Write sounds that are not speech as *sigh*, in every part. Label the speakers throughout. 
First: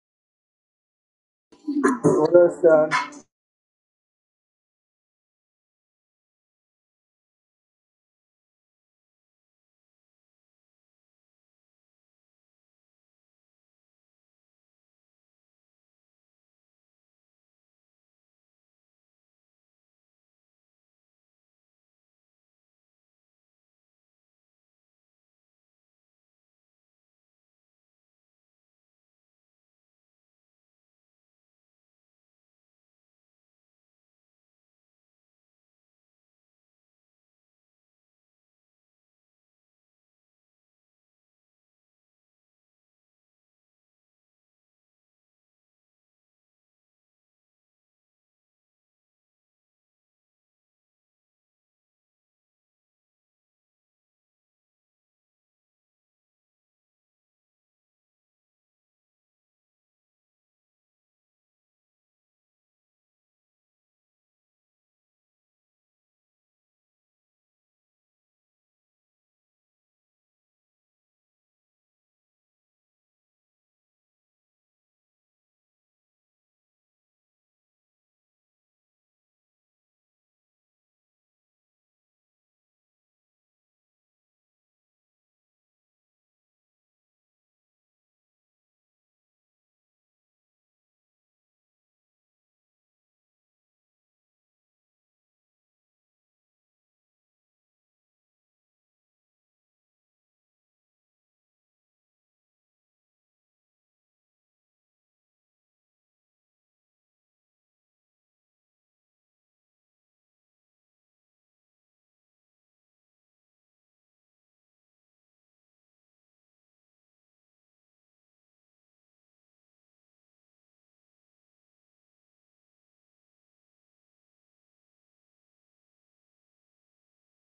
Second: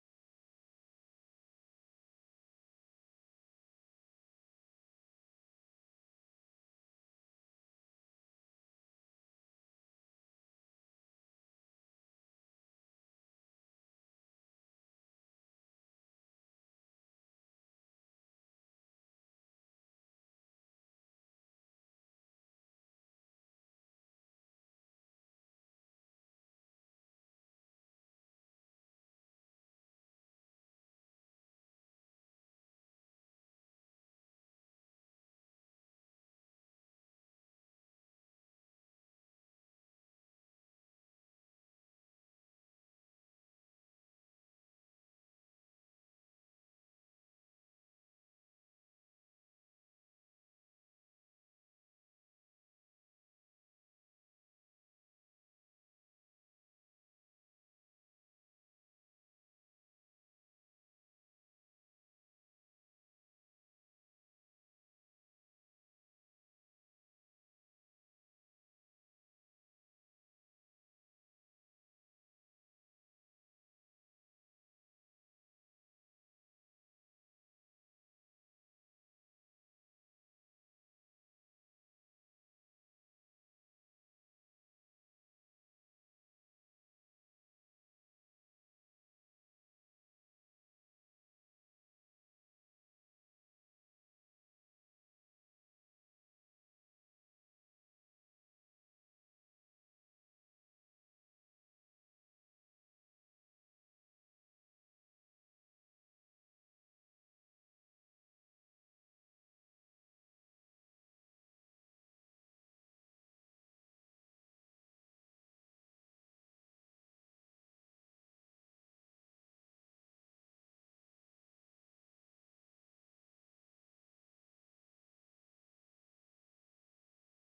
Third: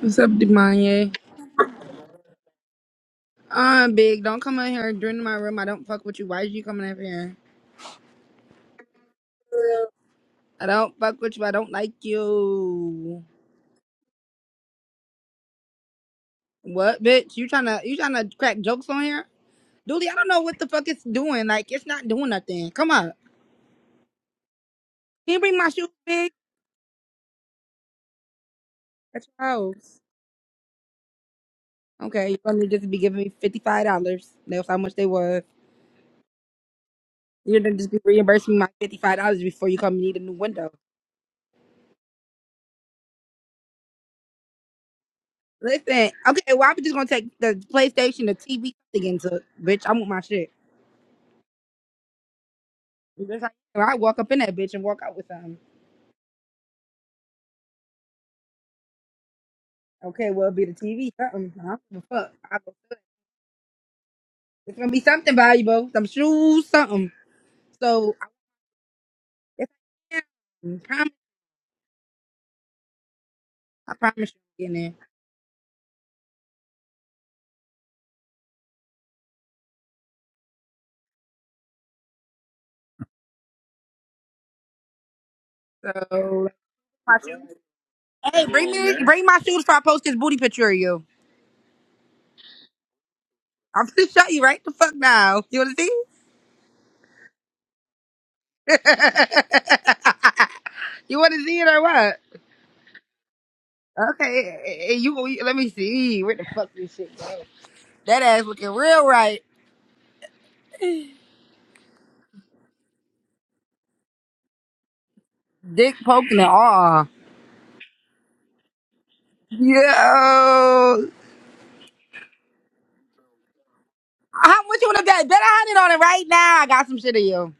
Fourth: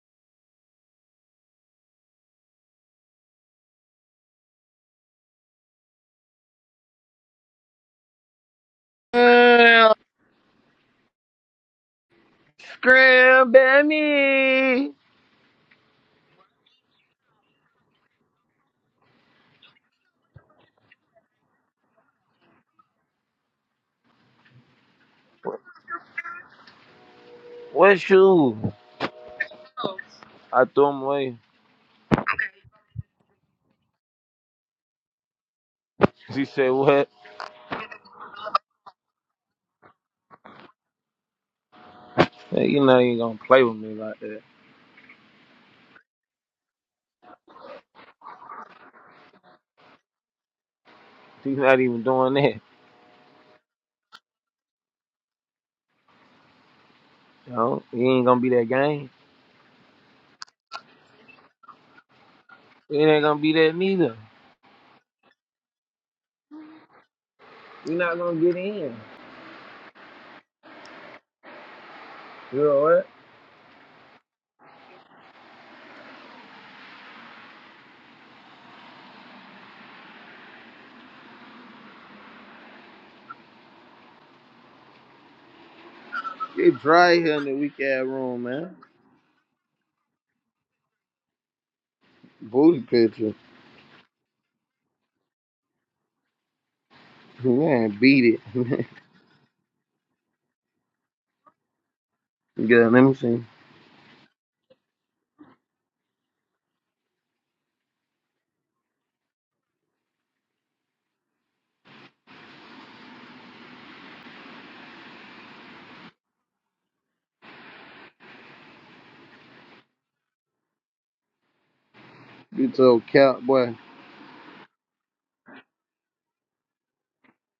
Speaker 1: What's up, Demanye?
Speaker 2: What up,
Speaker 1: Uh, big, don't come in here during my room. I don't fuck with you. Why is you coming in here?
Speaker 3: Girl,
Speaker 1: I don't fuck with you. I don't like you.
Speaker 3: Scram at
Speaker 1: What, bitch? You trying to you trying to crack jokes on here? Dooley, I don't know what the fuck it's doing. Like, it's not doing nothing. Come on. Can you bring my shoes, big?
Speaker 3: What shoe?
Speaker 1: That's your house.
Speaker 3: I threw him away.
Speaker 1: Okay, you're gonna just be giving me fifty five dollars. That's how much they was.
Speaker 3: She said, What?
Speaker 1: You're gonna just be reimbursing me my fifty five dollars before you come and need a new window.
Speaker 3: Hey, you know, you ain't gonna play with me like that.
Speaker 1: Listen, okay, well I'm just gonna take the PlayStation, the TV again to bitch. I want my shit.
Speaker 3: He's not even doing that.
Speaker 1: That's how I walk up in that bitch and walk out with something.
Speaker 3: You know, he ain't gonna be that game.
Speaker 1: Okay, well, it'll be the TV, something. I don't give a fuck. I go, "Good."
Speaker 3: He ain't gonna be that neither.
Speaker 1: it's gonna be something valuable, some shoes, something.
Speaker 3: You're
Speaker 1: So
Speaker 3: not
Speaker 1: I
Speaker 3: gonna get in.
Speaker 1: that's you
Speaker 3: You know what?
Speaker 1: I promise, I promise you, I'm getting there. So like,
Speaker 3: It's dry
Speaker 1: my
Speaker 3: here in
Speaker 1: shoes.
Speaker 3: the weak ass room,
Speaker 1: Hey, bring
Speaker 3: man.
Speaker 1: me, bring my shoes before I post this booty picture of you.
Speaker 3: Booty picture.
Speaker 1: I'm gonna *laughs* show you right the fuck now. You wanna see?
Speaker 3: Man, beat it. *laughs*
Speaker 1: *laughs* you wanna see it or what?
Speaker 3: Good, let me see.
Speaker 1: Okay, eh, eh, eh, you, you let me see where the fuck this shit go. That ass looking real right, dick poking and all. Yo, how
Speaker 3: You told Cap, boy.
Speaker 1: much you want to bet? Bet a hundred on it right now. I got some shit of you.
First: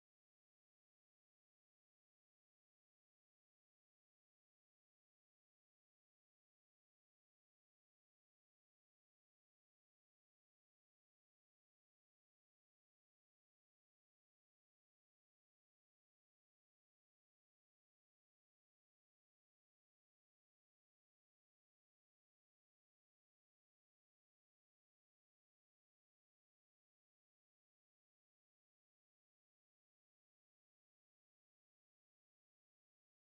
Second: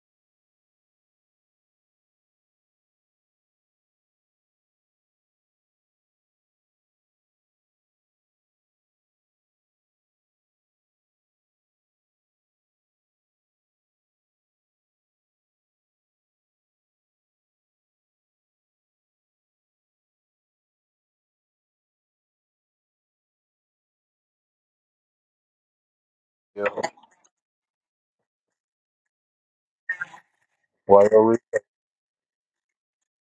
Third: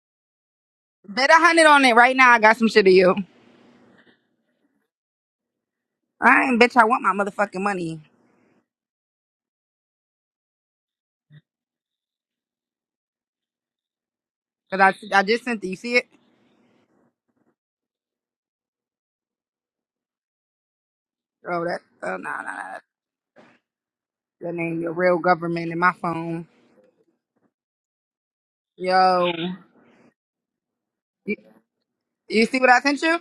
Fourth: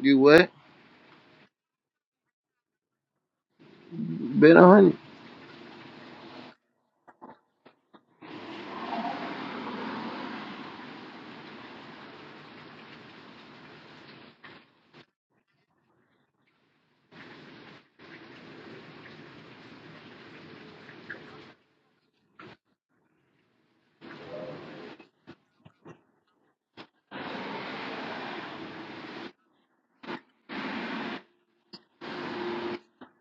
Speaker 3: You what?
Speaker 1: Bet a hundred on it right now. I got some shit of you.
Speaker 3: Been on it.
Speaker 1: I ain't bitch. I want my motherfucking money. Cause I, I just sent it. You see it? Oh, that. Oh, no, no, no. That ain't your real government in my phone.
Speaker 4: Yo,
Speaker 1: Yo,
Speaker 4: why are we
Speaker 1: you, you see what I sent you?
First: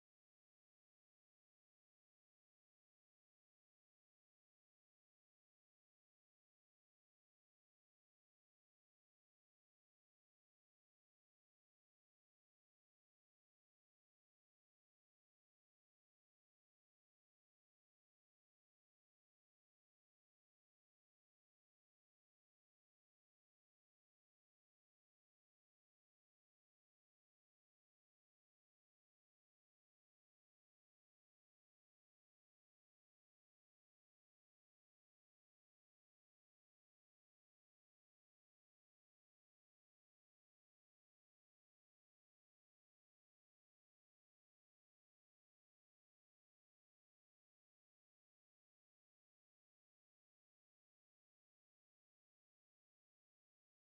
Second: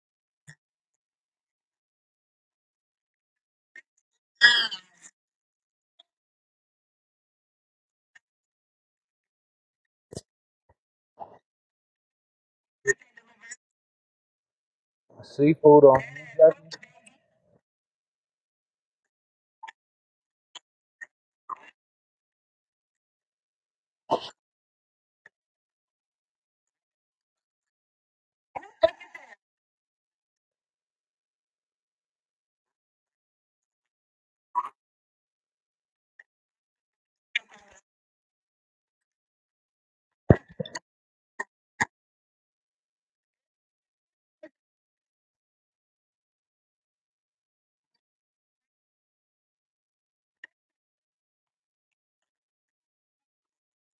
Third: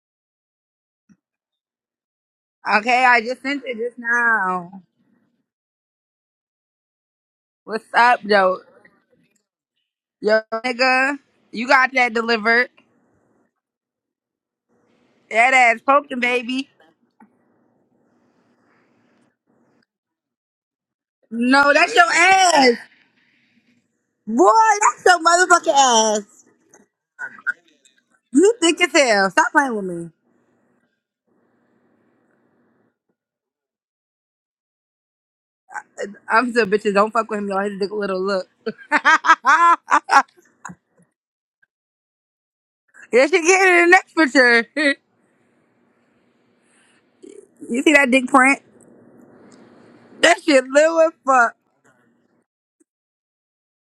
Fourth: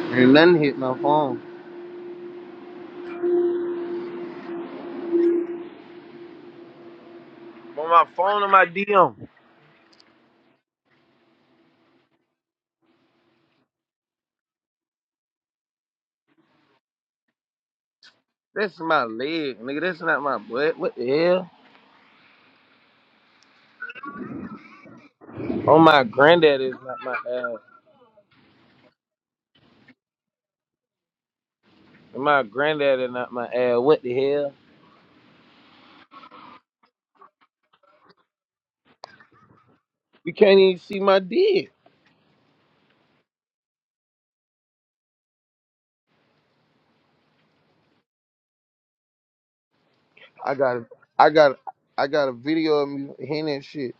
Speaker 3: Ain't nothing hit my phone.
Speaker 1: Okay, I just sent it just now. What's
Speaker 3: On my
Speaker 1: up,
Speaker 3: phone or
Speaker 1: yo?
Speaker 3: my DM?
Speaker 1: Yo, nigga, you got that delivered. That ass
Speaker 4: seafood on?
Speaker 1: poking, baby.
Speaker 3: That's my leg, nigga. That's not my butt. What the hell?
Speaker 1: No, that's your ass. Boy, that's your motherfucking
Speaker 3: Oh, my
Speaker 1: ass.
Speaker 3: granddaddy is not my ass.
Speaker 1: You thick as hell. Stop playing with me.
Speaker 3: And my granddaddy not my ass. What the hell?
Speaker 1: I'm still bitches. Don't fuck with him, y'all. His dick little look. *laughs*
Speaker 3: You can't even see my dick.
Speaker 1: yes, you get it in the next picture. *laughs* you see that dick print? That
Speaker 3: I
Speaker 1: shit
Speaker 3: got, a-
Speaker 1: little as
Speaker 3: I
Speaker 1: fuck.
Speaker 3: got, I got a video of me hitting that shit.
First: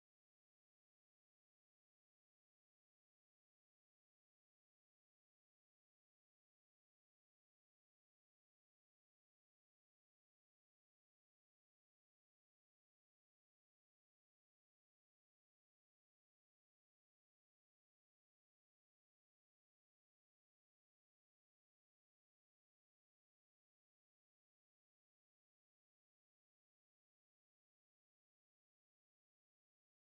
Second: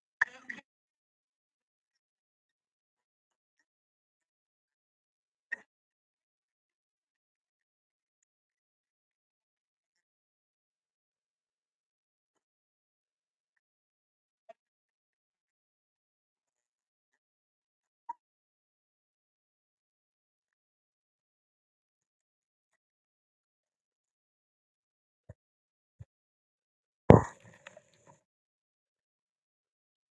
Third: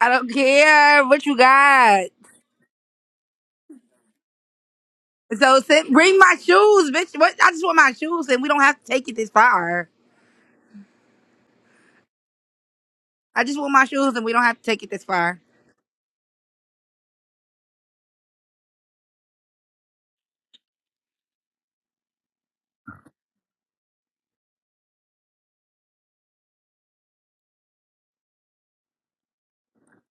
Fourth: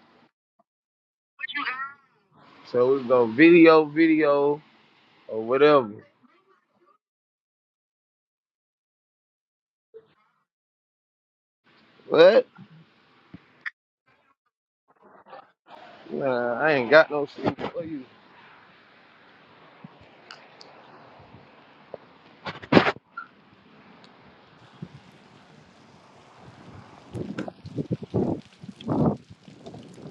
Speaker 1: I don't care what you got.
Speaker 3: So we go video, video, or
Speaker 1: So send,
Speaker 3: whatever.
Speaker 1: bring my shoes, bitch. What? I just want my shoes, and we don't have to take it this far.
Speaker 3: What?
Speaker 1: I just want my shoes, and we don't have to take it this far.
Speaker 3: Nah, I ain't got no shit. What you?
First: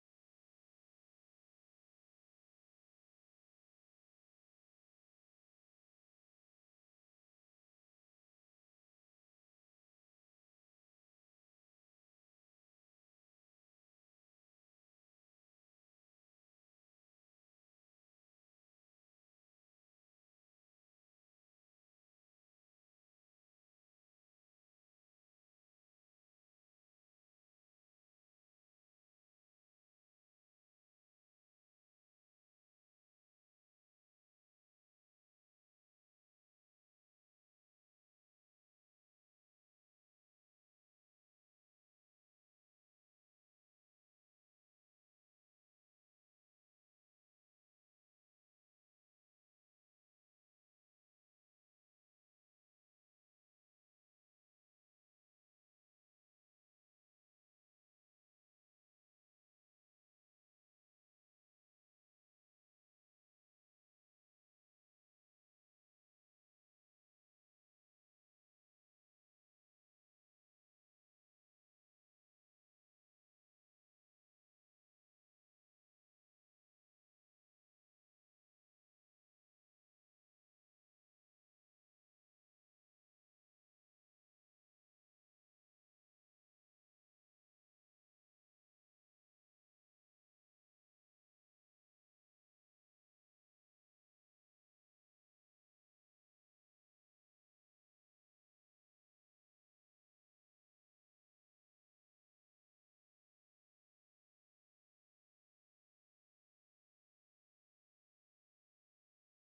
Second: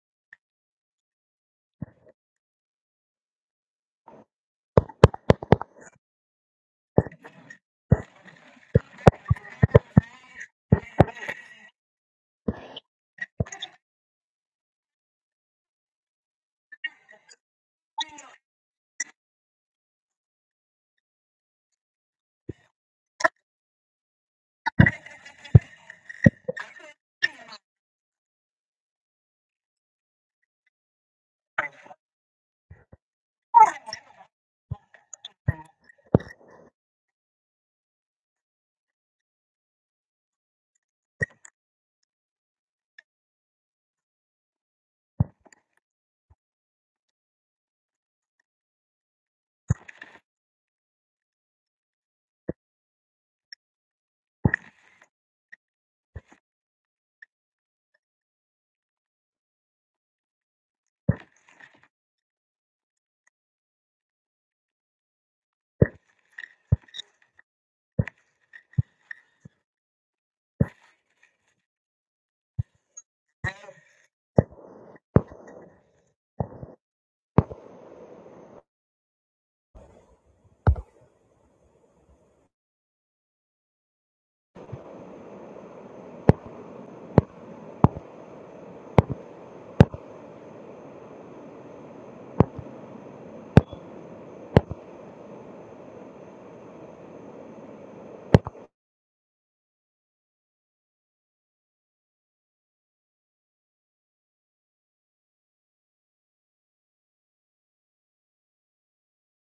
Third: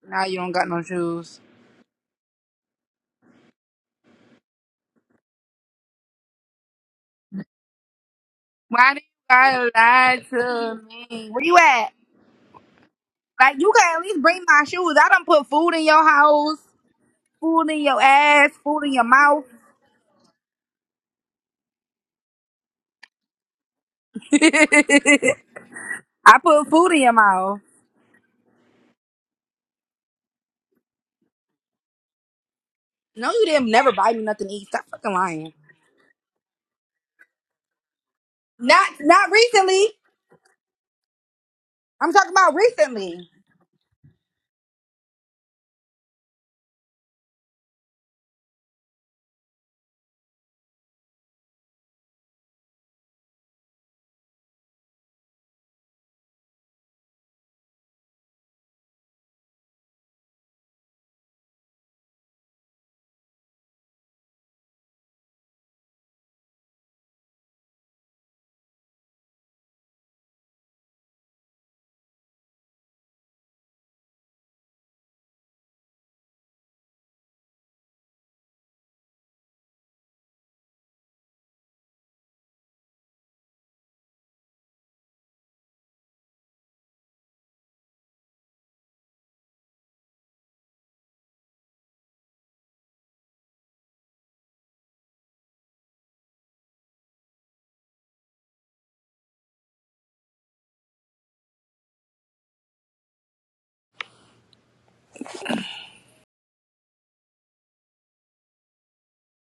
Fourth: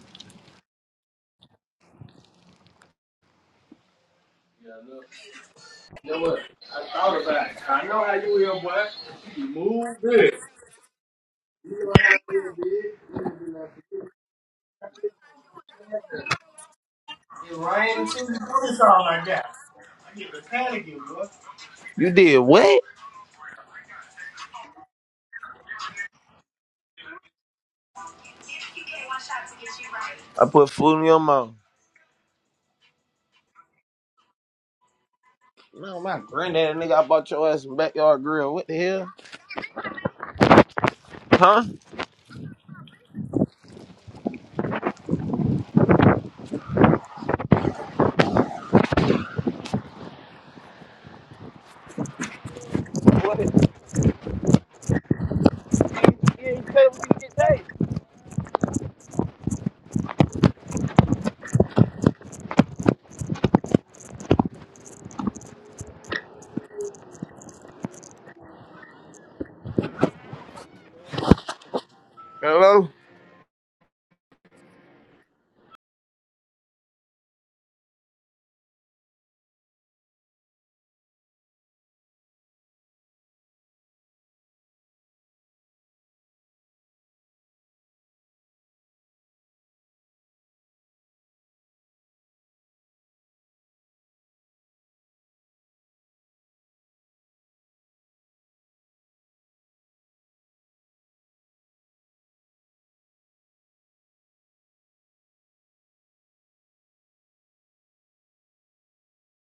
Speaker 1: Nah, you don't got no shoes.
Speaker 3: Yeah, no. You know what? I thought about it. I know how you here, boy.
Speaker 1: Why do you
Speaker 3: You
Speaker 1: gotta
Speaker 3: move
Speaker 1: lie
Speaker 3: good.
Speaker 1: to me? Where you
Speaker 3: You
Speaker 1: at?
Speaker 3: know how you did.
Speaker 1: Like you can at least bring my shoes. I done put food in your house.
Speaker 3: It
Speaker 1: Food in your
Speaker 3: rained too. You do
Speaker 1: ass,
Speaker 3: something
Speaker 1: food in your
Speaker 3: like
Speaker 1: mouth.
Speaker 3: that. You did what?
Speaker 1: *laughs* I put food in your mouth.
Speaker 3: I put food in your mouth.
Speaker 1: No, you didn't never buy me nothing to eat. Stop fucking lying.
Speaker 3: No, my granddaddy nigga, I bought your ass some backyard grill. What the
Speaker 1: Not
Speaker 3: hell?
Speaker 1: not recently.
Speaker 3: Huh?
Speaker 1: I'm talking about recently.
Speaker 3: What it say? Hello?